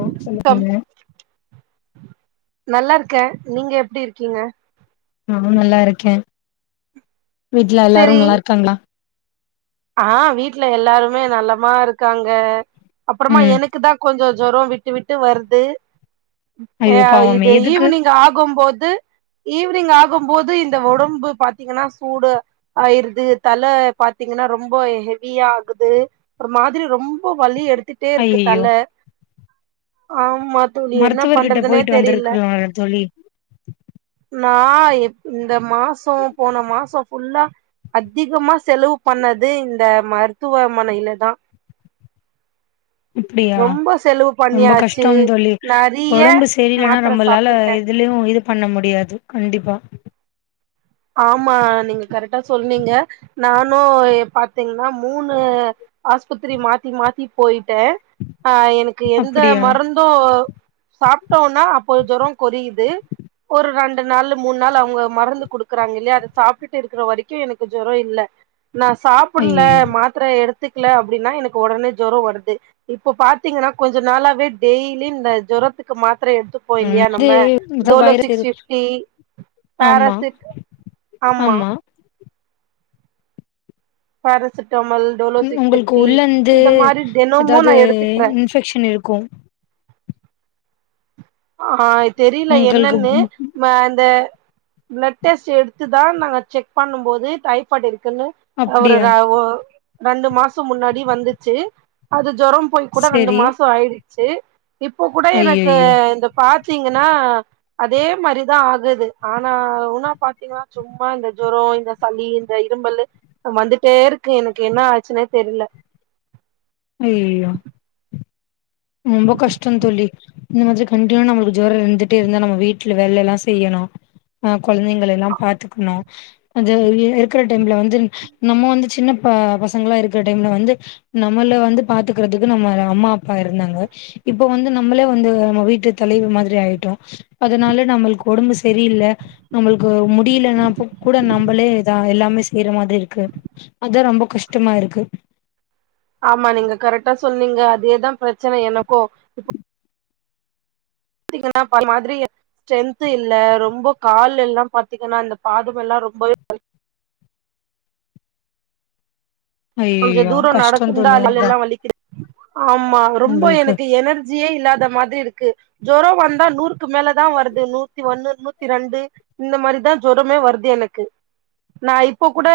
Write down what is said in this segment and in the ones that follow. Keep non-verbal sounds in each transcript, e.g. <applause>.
ஓ சொல்லிக்கீங்க நல்லாருக்கே நீங்க எப்டி இருக்கீங்க நானு நல்லாருக்க வீட்ல எல்லாரு செரி நல்லாருக்காங்களா ஆ வீட்ல எல்லாருமே நல்லமா இருக்காங்க அப்புறமா ம் எனக் குதா கொஞ்ச ஜொரோ விட்டு விட்டு வருது ஐயோ ஆ பாவமே இது எதுக்கு ஈவ்னிங் ஆகும்போது ஈவ்னிங் ஆகும்போது இந்த ஒடம்பு பாத்தீங்கனா சூடா ஆயிருது தல பாத்தி ங்கன்னா ரொம்ப ஹெவியா ஆகுது ஒரு மாதிரி ரொம்ப வலி எடுத்துட் டே இருக்கு தல ஐயையோ ஆமா தோழி என்ன மருத்துவர்கிட்ட பண்றதுனே போயிட்டு தெரில வந்திருக்கலால தோழி நா எம் இந்த மாசோ போன மாசோ ஃபுல்லா அதிகமா செலவு பண்ணது இந்த மருத்துவமனயில தா அப்டியா ரொம்ப செலவு ரொம்ப பண்ணியாச்சு கஷ்ட தோழி நெறைய ஒடம்பு சரியில்லன்னா மாத்திர நம்பளால சாப்ட்டுட்டே எதுலயு இது பண்ண முடியாது கண்டிப்பா ஆமா நீங்க கரெக்டா சொன்னீங்க நானு பாத்தீங்கனா மூனு ஆஸ்பத்திரி மாத்தி மாத்தி போயிட்டே ஆ எனக்கு எந்த அப்டியா மருந்து சாப்டோனா அப்போ ஜொரோ கொரயுது ஒரு ரெண்டு நாளு மூனு நாள் அவுங்க மருந்து குடு க்கறாங்க இல்லியா அத சாப்டுட்டு இருக்ற வரைக்கு எனக்கு ஜொரோ இல்ல நா சாப்புல்ல ஐயையோ மாத் ர எடுத்துக்ல அப்டினா எனக்கு ஒடனே ஜொரோ வருது இப்ப பாத்தீங்கனா கொஞ்ச நாளாவே டெய்லி இந்த ஜொரத்துக்கு மாத்ர எடுத்து போ ம் இல்யா இது நம்ம இது டோலோ வைரஸ் சிக்ஸ் இரு ஃபிப்டி ஆமா பாராசிட் ஆமா பாராசிட்டாமல் டோலோ ம் சிக்ஸ் உங்களுக்கு ஃபிப்டி உள்ளந்து இந்த மாரி தெனமு நா எடுத்துக்றே இன்ஃபெக்க்ஷன் இருக்கு ஆ தெரியில உங்களுக்கு என்னனு ம் நா இந்த பிளட் டெஸ்டு எடுத்து தா நா செக் பண்ணு போது டை ஃபாய்டு இருக்குன்னு அவரு அப்டியா ர ஒ ரெண்டு மாச முன்னாடி வந்துச்சி அது ஜொரோ போய் கூட ரெண்டு சரி மாசோ ஆயிடுச்சி இப்ப கூட எனக்கு ஐயையோ இந்த பாத்தீங்கனா அதே மாரிதா ஆகுது ஆனா ஊனா பாத்தீங்கனா சும்மா இந்த ஜொரோ இந்த சளி இந்த இருமல்லு வந்துட்டே இருக்கு எனக்கு என்ன ஆச்சினே தெர்ல அய்யயோ ரொம்போ கஷ்டோ தோழி இந்த மாரி கண்டினுவா நமளுக்கு ஜொரோ இருந்துட்டே இருந்தா நம்ம வீட்ல வேல்லெல்லா செய்யணு அ கொழந்தைங்கள எல்லா பாத்துக்கணு கொஞ்ச அ இருக்ற டைம்ல வந்து நம்ம வந்து சின்ன ப பசங்ளா இருக்ற டைம்ல வந்து நம்மள வந்து பாத்துக்றதுக்கு நம்மள அம்மா அப்பா இருந்தாங்க இப்ப வந்து நம்மளே வந்து நம்ம வீட்டு தலைவி மாதிரி ஆயிட்டோ அதனால நம்மள்க் ஒடம்பு செரியில்ல நம்மளுக்கு முடியலன்னாப்ப கூட நம்பளே தா எல்லாமே செய்ற மாதிரி இருக்கு அதா ரொம்ப கஷ்டமா இருக்கு ஆமா நீங்க கரெக்டா சொன்னீங்க அதேதா பிரச்சன எனக்கு பாத்தீங்கனா இப் அந்த மாதிரி ஸ்ரென்த் இல்ல ரொம்ப கால் எல்லா பாத்தீங்கனா இந்த பாதம் எல்லா ரொம்பவே கொஞ்ச ஐயயோ தூரோ கஷ்டம் நடக்குந்தா தோழி கால் அதா எல்லா வலிக்குது ஆமா ரொம்ப நம்மளுக்கு எனக்கு எனர் ஜியே இல்லாத மாதிரி இருக்கு ஜொரோ வந்தா நூறுக்கு மேலதா வருது நூத்தி ஒன்னு நூத்தி ரெண்டு இந்த மாரிதா ஜொரமே வருது எனக்கு நா இப் போ கூட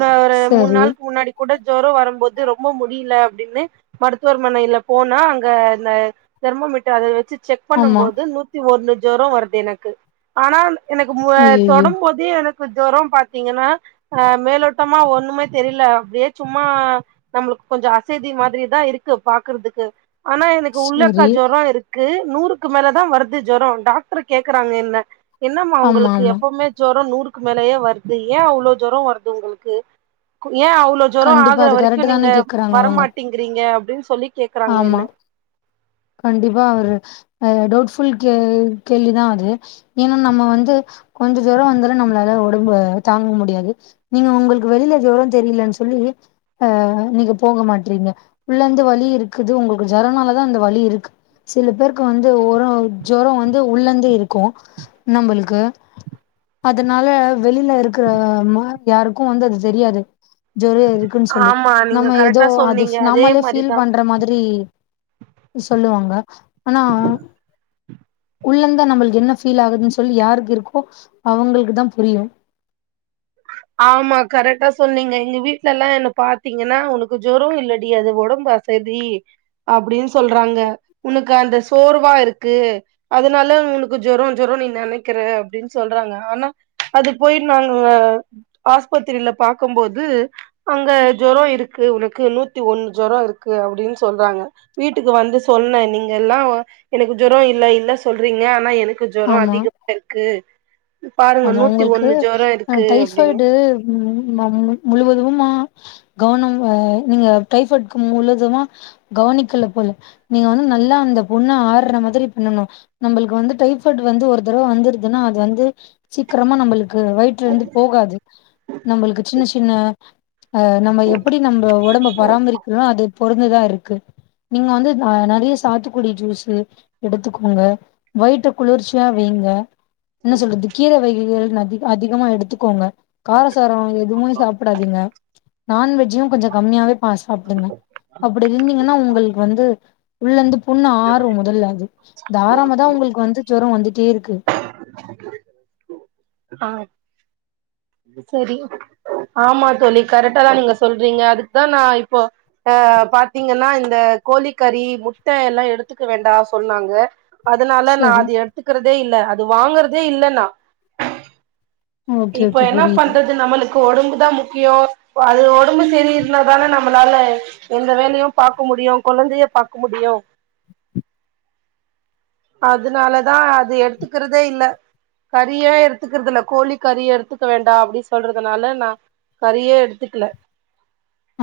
நா ஒரு மூன் சரி நாளுக்கு முன்னாடி கூட ஜொரோ வரம்போது ரொம்ப முடியில அப்டின்னு மருத்துவர்மனைல போனா அங்க அந்த தெர்மாமீட்ட அத வெச்சி செக் பண்ணு ஆமா போது நூத்தி ஒன்னு ஜொரோ வருது எனக்கு ஆனா எனக்கு மு ஐய்யய்யோ தொடும்போத் து எனக்கு ஜொரோ பாத்தீங்கனா அ மேலோட்டமா ஒண்ணுமே தெரியில அப்டியே சும்மா நம்மளுக்கு கொஞ்ச அசதி மாதிரி தா இருக்கு பாக்குறதுக்கு ஆனா எனக்கு உள்ளக்கா சரி ஜொரோ இருக் கு நூறுக்கு மேல தா வருது ஜொரோ டாக்ரு கேக்கறாங்க என்ன என்னம்மா ஆமா உங்களுக்கு ஆமா எப்பவுமே ஜொரோ நூறுக்கு மேலயே வருது ஏ அவ்ளோ ஜொரோ வருது உங்களுக்கு ஏ அவ்ளோ ஜொரோ கண்டிப்பா ஆகுற அது வரைக்கு கரெக்ட் நீங்க தானே கேக்குறாங்க அவங்க வரமாட்டிங்கிறீங்க அப்டின் சொல்லி கேக்குறாங்க ஆமா என்ன கண்டிப்பா அவரு அ டவுட் ஃபுல் கே கேள்வி தா அது ஏனா நம்ம வந்து கொஞ்சோ ஜொரோ வந்தாலு நம்மளால ஒடம்பு தாங்க முடியாது நீங்க உங்களுக்கு வெளியில ஜொரோ தெரியலன் சொல்லி அ நீங்க போக மாட்றீங்க உள்ளந்து வலி இருக்குது உங்களுக்கு ஜொரோனால தா அந்த வலி இருக்கு சில பேருக்கு வந்து ஒரோ ஜொரோ வந்து உள்ளந்து இருக்கு நம்பளுக்கு அதனால வெளியில இருக்குற ம யாருக்கு வந்து அது தெரியாது ஜொரோ இருக்குன்னு சொல்லி ஆமா நீங்க நம்ம எதோ கரெக்டா அது சொன்னீங்க அதே நம்மலே ஃபீல் மாரிதா பண்ற மா ரி சொல்லுவாங்க ஆனா உள்ளந்து நம்மளுக்கு என்ன ஃபீல் ஆகுதுன்னு சொல்லி யாருக்கு இருக்கோ அவுங்களுக்குதா புரியு ஆமா கரெக்டா சொன்னீங்க எங்க வீட்லெல்லா என்ன பாத்தீங்கன்னா உனக்கு ஜொரோ இல்லடி அது ஒடம்பு அசதி அப்டின்னு சொல்றாங்க உனக்கு அந்த சோர்வா இருக்கு அதனால உங்களுக்கு ஜொரோ ஜொரோனு நீ நெனைக்கிற அப்டின்னு சொல்றாங்க ஆனா அது போய் நாங்க ஆஸ்பித்திரில பாக்கும்போது அங்க ஜொரோ இருக்கு உனக்கு நூத்தி ஒண்ணு ஜொரோ இருக்கு அப்டின்னு சொல்றாங்க வீட்டுக்கு வந்து சொன்ன நீங்க எல்லா எனக்கு ஜொரோ இல்ல இல்ல சொல்றீங்க ஆனா எனக்கு ஜொரோ ஆமா அதிகமா இருக்கு பாருங்க நூத்தி ஒண்ணு ஜொரோ இருக்கு அப்படின்னு. ப்படு மு மு முழுவதுமா கவனம் நீங்க டைப்பாய்ட்க்கு முழுதுமா கவனிக்கல போல நீங்க வந்து நல்லா அந்த புண்ண ஆர்ற மாரி பண்ணணு நம்மளுக்கு வந்து டைப்பாய்ட் வந்து ஒரு தரவ வந்துருதுனா அது வந்து சீக்கிரமா நம்மளுக்கு வயிற்லருந்து போகாது நம்மளுக்கு சின்ன சின்ன அ நம்ம எப்படி நம்ம ஒடம்ப பராமரிக்கிறனோ அது பொருந்துதா இருக்கு நீங்க வந்து நெறையா சாத்துக்குடி ஜூஸு எடுத்துக்கோங்க வயிட்ட குளிர்ச்சியா வைங்க என்ன சொல்றது <unintelligible> அதிக அதிகமா எடுத்துக்கோங்க காரசாரோ எதுமே சாப்டாதீங்க நண்வெஜ்ஜயு கொஞ்சோ கம்மியாவே பா சாப்டுங்க அப்டி இருந்தீங்னா உங்களுக்கு வந்து உள்ளந்து புண்ணு ஆரு முதல்ல அது அது ஆறாமதா உங்களுக்கு வந்து ஜொரோ வந்துட்டே இருக்கு ஆ செரி ஆமா தோழி கரெக்டாதா நீங்க சொல்றீங்க அதுக்குதா நா இப்போ அ பாத்தீங்கன்னா இந்த கோழிக்கறி முட்ட எல்லா எடுத்துக்க வேண்டா சொன்னாங்க அதனால நா சரி அது எடுத்துக்கிறதே இல்ல அது வாங்கறதே இல்ல நா ஓகே இப்ப ஓகே என்னா புரியுது பண்றது நம்மளு க்கு ஒடம்புதா முக்கியோ அது ஒடம்பு சரி இருந்தாதானே நம்மளால எந்த வேலையு பாக்க முடியு கொழந்தைய பாக்க முடியு அதுனாலதா அது எடுத்துக்கிறதே இல்ல கறியே எடுத்துக்கிறது இல்ல கோழி கறி எடுத்துக்க வேண்டா அப்டி சொல்றதுனால நா கறியே எடுத்துக்கல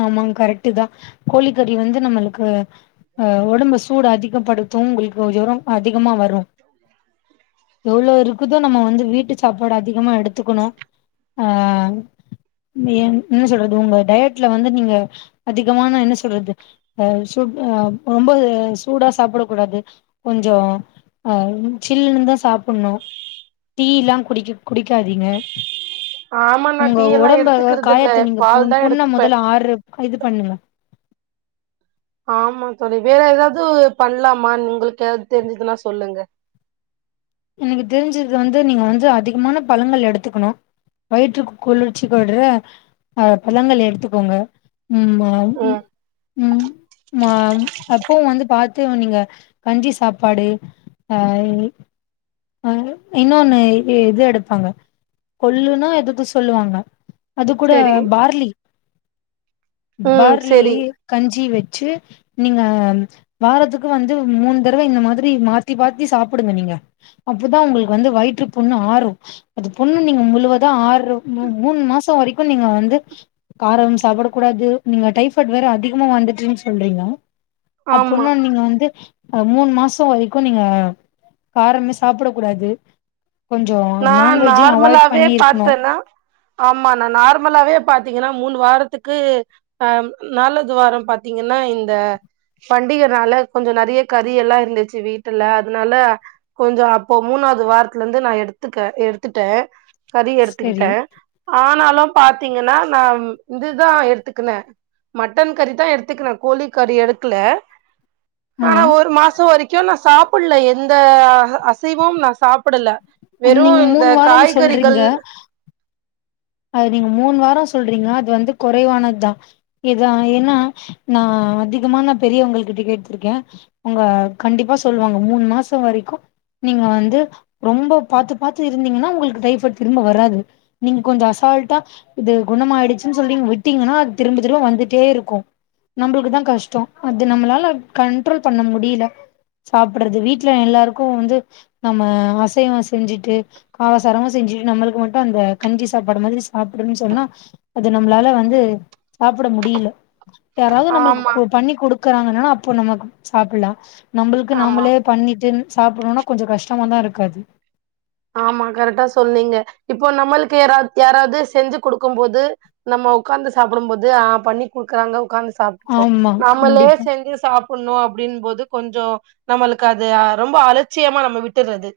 ஆமாங் கரெக்ட்டுதா கோழிக்கறி வந்து நம்மளுக்கு அ ஒடம்ப சூட அதிகப்படுத்து உங்களுக்கு ஜொரோ அதிகமா வரு எவ்ளோ இருக்குதோ நம்ம வந்து வீட்டு சாப்பாட அதிகமா எடுத்துக்கணு ஆ என் என்ன சொல்றது உங்க டயட் ல வந்து நீங்க அதிகமா நா என்ன சொல்றது அ சூ ரொம்ப சூடா சாப்பிடக் கூடாது கொஞ்சோ அ சில்லுன்னுதா சாப்பணு டீ எல்லா குடிக் குடிக்காதீங்க ஆமா நா உங்க டீ எல்லா ஒடம்ப எடுத்துக்கறது இல்ல காயத்த நீங்க பு பால் தா புண்ண எடுத்துப்பே மொதல்ல ஆர்ற இது பண்ணுங்க ஆமா தோழி வேற எதாவது பண்லாமா உங்களுக்கு எதாவது தெரிஞ்சுதுனா சொல்லுங்க எனக்கு தெரிஞ்சது வந்து நீங்க வந்து அதிகமான பழங்கள் எடுத்துக்கணு வயிற்றுக்கு குளிர்ச்சி படற பழங்கள எடுத்துக்கோங்க ஆமா ஆம் உ ம் ம் அ அப்பவு வந்து பாத்து நீங்க கஞ்சி சாப்பாடு அ அ இன்னொன்னு இது இது எடுப்பாங்க கொள்ளுனா எதுக்கு சொல்லுவாங்க அது கூட சரி பார்லி ம் பார்லி சரி கஞ்சி வச்சு நீங்க வாரத்துக்கு வந்து மூணு தடவ இந்த மாதிரி மாத்தி பாத்தி சாப்பிடுங்க நீங்க அப்பதான் உங்களுக்கு வந்து வயிற்று புண்ணு ஆறும் அது புண்ணு நீங்க முழுவதா ஆறு மூணு மாசம் வரைக்கும் நீங்க வந்து காரம் சாப்பிட கூடாது நீங்க டைஃபைட் வேற அதிகமா வந்துட்டுன்னு சொல்றீங்க ஆமா அப்பன்னா நீங்க வந்து மூணு மாசம் வரைக்கும் நீங்க காரமே சாப்ட கூடாது கொஞ்சோ நா நான்வெஜ்ஜு அவாய்ட் நார்மலாவே பண்ணி இருக்கணு பாத்தன்னா ஆமா நா நார்மலாவே பாத்தீங்கன்னா மூணு வாரத்துக்கு அ நாலாவது வாரம் பாத்தீங்கன்னா இந்த பண்டிகனால கொஞ்சோ நெறைய கறி எல்லாம் இருந்துச்சு வீட்டுல அதனால கொஞ்சோ அப்போ மூணாவது வாரத்துல இருந்து நா எடுத்துக்க எடுத்துட்டேன் கறி செரி எடுத்துக்கிட்டேன் ஆனாலும் பாத்தீங்கன்னா நா இதுதான் எடுத்துக்கனேன் மட்டன் கறி தா எடுத்துக்குன கோழி கறி எடுக்கல ஆ ஆனா ஒரு மாசம் வரைக்கும் நா சாப்பிடல எந்த அசைவவும் நா சாப்பிடல வெறும் நீங்க இந்த மூணு வாரம் சொல்றீங்க காய்கறிகள் அது நீங்க மூணு வாரம் சொல்றீங்களா அது வந்து குறைவானது தா இதான் ஏன்னா நா அதிகமா நா பெரியவுங்கள் கிட்ட கேட்ருக்கேன் அவுங்க கண்டிப்பா சொல்லுவாங்க மூணு மாசம் வரைக்கும் நீங்க வந்து ரொம்ப பாத்து பாத்து இருந்தீங்கன்னா உங்களுக்கு டைஃபைட் திரும்ப வராது நீங்க கொஞ்சோ அச அசால்ட்டா இது குணமாயிடிச்சின் சொல்லி விட்டீங்கன்னா அது திரும்ப திரும்ப வந்துட்டே இருக்கும் நம்மளுக்கு தா கஷ்டம் அது நம்மளால கண்ட்ரோல் பண்ண முடியல சாப்ட்றது வீட்டுல எல்லாருக்கும் வந்து நம்ம அசைவம் செஞ்சுட்டு கலாசாரமும் செஞ்சுட்டு நம்மளுக்கு மட்டும் அந்த கஞ்சி சாப்ட் அப்பட மாதிரி சாப்டும்ன்னு சொன்னா அது நம்மளால வந்து சாப்பிட முடியல யாராவது ஆமா நம்மளுக்கு பண்ணி குடுக்குறாங்கன்னா அப்போ நம்ம சாப்பிடலாம் நம்மளுக்கு ஆமா நம்மளே பண்ணிட்டு சாப்பிடணும்னா கொஞ்சோ கஷ்டமா தா இருக்காது ஆமா கரெக்டா சொன்னீங்க இப்போ நம்மளுக்கு யார யாராவது செஞ்சு குடுக்கும் போது நம்ம உக்காந்து சாப்பிடும் போது ஆ பண்ணி குடுக்குறாங்க உக்காந்து சாப்ட்டுப்போம் ஆமா நம்மளே கண்டிப்பா செஞாசி சா ப்புணும் அப்படின் போது கொஞ்சோ நம்மளுக்கு அது ரொம்ப அலட்சியமா நம்ம விட்டுறது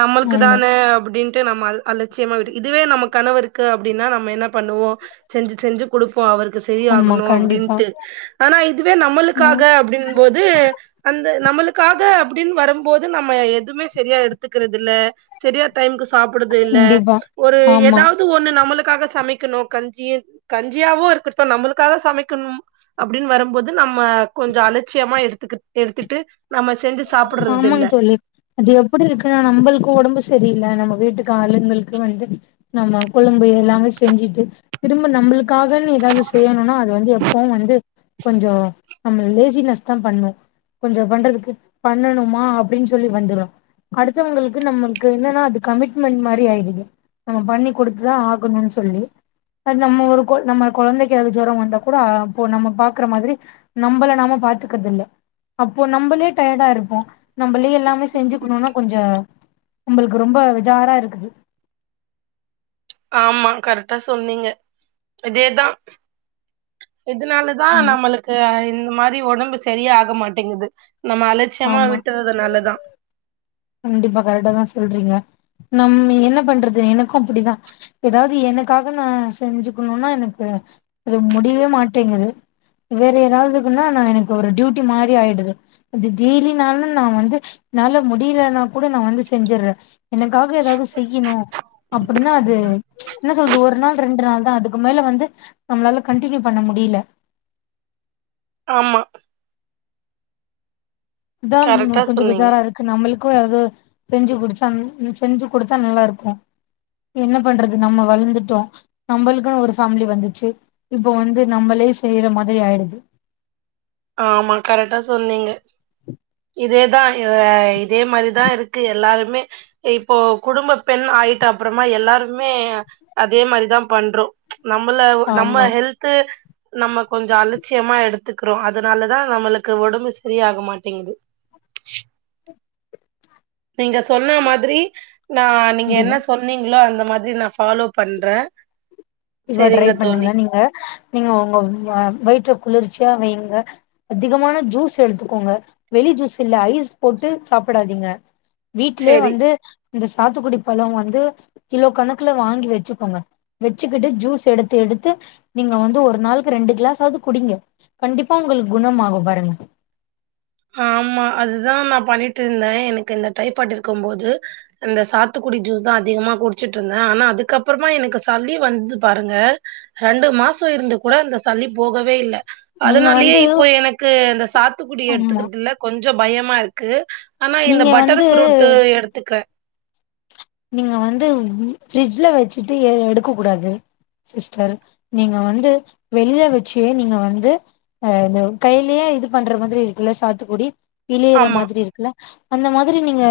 நம்மளுக்கு ஆமா தான அப்படின்னு ட்டு நம்ம அல அலட்சியமா வி இதுவே நம்ம கணவருக்கு அப்டின்னா நம்ம என்ன பண்ணுவோம் செஞ்சு செஞ்சு குடுப்போம் அவருக்கு சரி ஆமா ஆகணும் கண்டிப்பா அப்படின்ட்டு ஆனா இதுவே ம் நம்மளுக்காக அப்படின் போது அந்த நம்மளுக்காக அப்படின் வரும்போது நம்ம எதுவுமே சரியா எடுத்துக்கறது இல்ல சரியா டைமுக்கு சாப்டுறது இல்ல கண்டிப்பா ஒரு ஆமா ஏதாவது ஒண்ணு நம்மளுக்காக சமைக் கணும் கஞ்சிய கஞ்சியாவோ இருக்கட்டும் நம்மளுக்காக சமைக்கணும் அப்படின் வரும்போது நம்ம கொஞ்சோ அலட்சியமா எடுத்து எடுத்துட்டு நம்ம செஞ்சு சாப்பி ஆமாங்க தோழி அது எப்படி இருக்குன்னா நம்மளுக்கும் உடம்பு சரியில்ல நம்ம வீட்டுக்கு ஆளுங்களுக்கு வந்து நம்ம கொழம்பு எல்லாமே செஞ்சுட்டு திரும்ப நம்மளுக்காகன் ஏதாவது செய்யணும்னா அது வந்து எப்பவும் வந்து கொஞ்சோ நம்ம லேசினஸ் தா பண்ணோ கொஞ்சோ பண்றதுக்கு பண்ணணுமா அப்டின்னு சொல்லி வந்துரு அடுத்தவங்களுக்கு நமக்கு என்னன்னா அது கமிட்மெண்ட் மாரி ஆய்டுது நம்ம பண்ணி குடுத்துதா ஆகணுன் சொல்லி இப்ப நம்ம ஒரு கொ நம்ம கொழந்தைக்கு அது ஜொரோ வந்தா கூட இப்ப நம்ம பாக்குற மாதிரி நம்பள நாம பாத்துக்கிறது இல்ல அப்போ நம்பளே டயர்டா இருப்போ நம்மளே எல்லாமே செஞ்சுக்கணுனா கொஞ்சோ நம்மளுக்கு ரொம்ப பேஜாரா இருக்குது ஆமா கரெக்ட்டா சொன்னீங்க இதேதா இதுனால அதா ம் நம்மளுக்கு இந்த மாரி ஒடம்பு சரியாக மாட்டேங்குது நம்ம அலச்சியமா ஆமா விட்டுறத னாலதா கண்டிப்பா கரெட்டா தா சொல்றீங்க நம் என்ன பண்றது எனக்கு அப்டிதா எதாவது எனக்காக நா செஞ்சுக்கணுன்னா எனக்கு அது முடியவே மாட்டேங்குது வேற யாராவுதுக்குன்னா நா எனக்கு ஒரு டியூட்டி மாரி ஆய்டுது அது டெய்லினாலு நா வந்து என்னால முடியல னா கூட நா வந்து செஞ்சிர்ற எனக்காக எதாவது செய்யணு அப்டின்னா அது என்ன சொல்றது ஒரு நாள் ரெண்டு நாள் தா அதுக்கு மேல வந்து நம்ளால கன்டின்யூ பண்ண முடியல ஆமா அதா கரெக்டா கொஞ்சோ சொன்னீங்க பேஜாரா இருக் கு நம்மளுக்கு ஏதோ செஞ்சு குடிச்சா செஞ்சு குடுத்தா நல்லாருக்கு என்ன பண்றது நம்ம வளந்துட்டோ நம்மளுக்குன் ஒரு ஃபேமிலி வந்துச்சு இப்போ வந்து நம்மளே செய்ற மாதி ஆய்டுது ஆமா கரெட்டா சொன்னீங்க இதேதா அ இதே மாரிதா இருக்கு எல்லாருமே இப்போ குடும்பப் பெண் ஆயிட்ட அப்புறமா எல்லாருமே அதே மாரிதா பண்றோ நம்மள நம்ம ஆமா ஹெல்து நம்ம கொஞ்சோ அலச்சியமா எடுத்துக்கிறோ அதனாலதா நம்மளுக்கு ஒடம்பு சரியாக மாட்டேங்குது நீங்க சொன்ன மாதிரி நா நீங்க முடியு என்ன சொன்னீங்களோ அந்த மாதிரி நா ஃபாலோ பண்ற இப்ப ட்ரை பண்ணுங்க நீங்க நீங்க உங்க வ வயிற்ற குளிர்ச்சியா வைங்க அதிகமான ஜூஸ் எடுத்துக்கோங்க வெளி ஜூஸ் இல்ல ஐஸ் போட்டு சாப்பிடாதீங்க வீட்லே செரி வந்து இந்த சாத்துக்குடி பழோ வந்து கிலோ கணக்குல வாங்கி வச்சிக்கோங்க வச்சிக்கிட்டு ஜூஸ் எடுத்து எடுத்து நீங்க வந்து ஒரு நாளுக்கு ரெண்டு க்ளஸாவது குடிங்க கண்டிப்பா உங்களுக்கு குணமாகு பாருங்க ஆமா அதுதா நா பண்ணிட்ருந்த எனக்கு இந்த டைபாட் இருக்கம் போது அந்த சாத்துக்குடி ஜூஸ் தா அதிகமா குடிச்சுட்ருந்த ஆனா அதுக்கப்றமா எனக்கு சளி வந்தது பாருங்க ரெண்டு மாசோ இருந்து கூட அந்த சளி போகவே இல்ல நீங்க அதனாலயே வந்து இப்போ எனக்கு இந்த சாத்துக்குடிய ஆமா எடுத்துக்கிறதுல கொஞ்சோ பயமா இருக்கு ஆனா இந்த நீங்க பட்டர் வந்து ஃப்ரூட்டு எடுத்துக்க நீங்க வந்து ஃப்ரிட்ஜ்ல வச்சுட்டு எடுக்க கூடாது சிஸ்டர் நீங்க வந்து வெளில வச்சே நீங்க வந்து அ இந்த கையிலயே இது பண்ற மாதிரி இருக்குல்ல சாத்துக்குடி பிழியிற ஆமா மாதிரி இருக்குல்ல அந்த மாதிரி நீங்க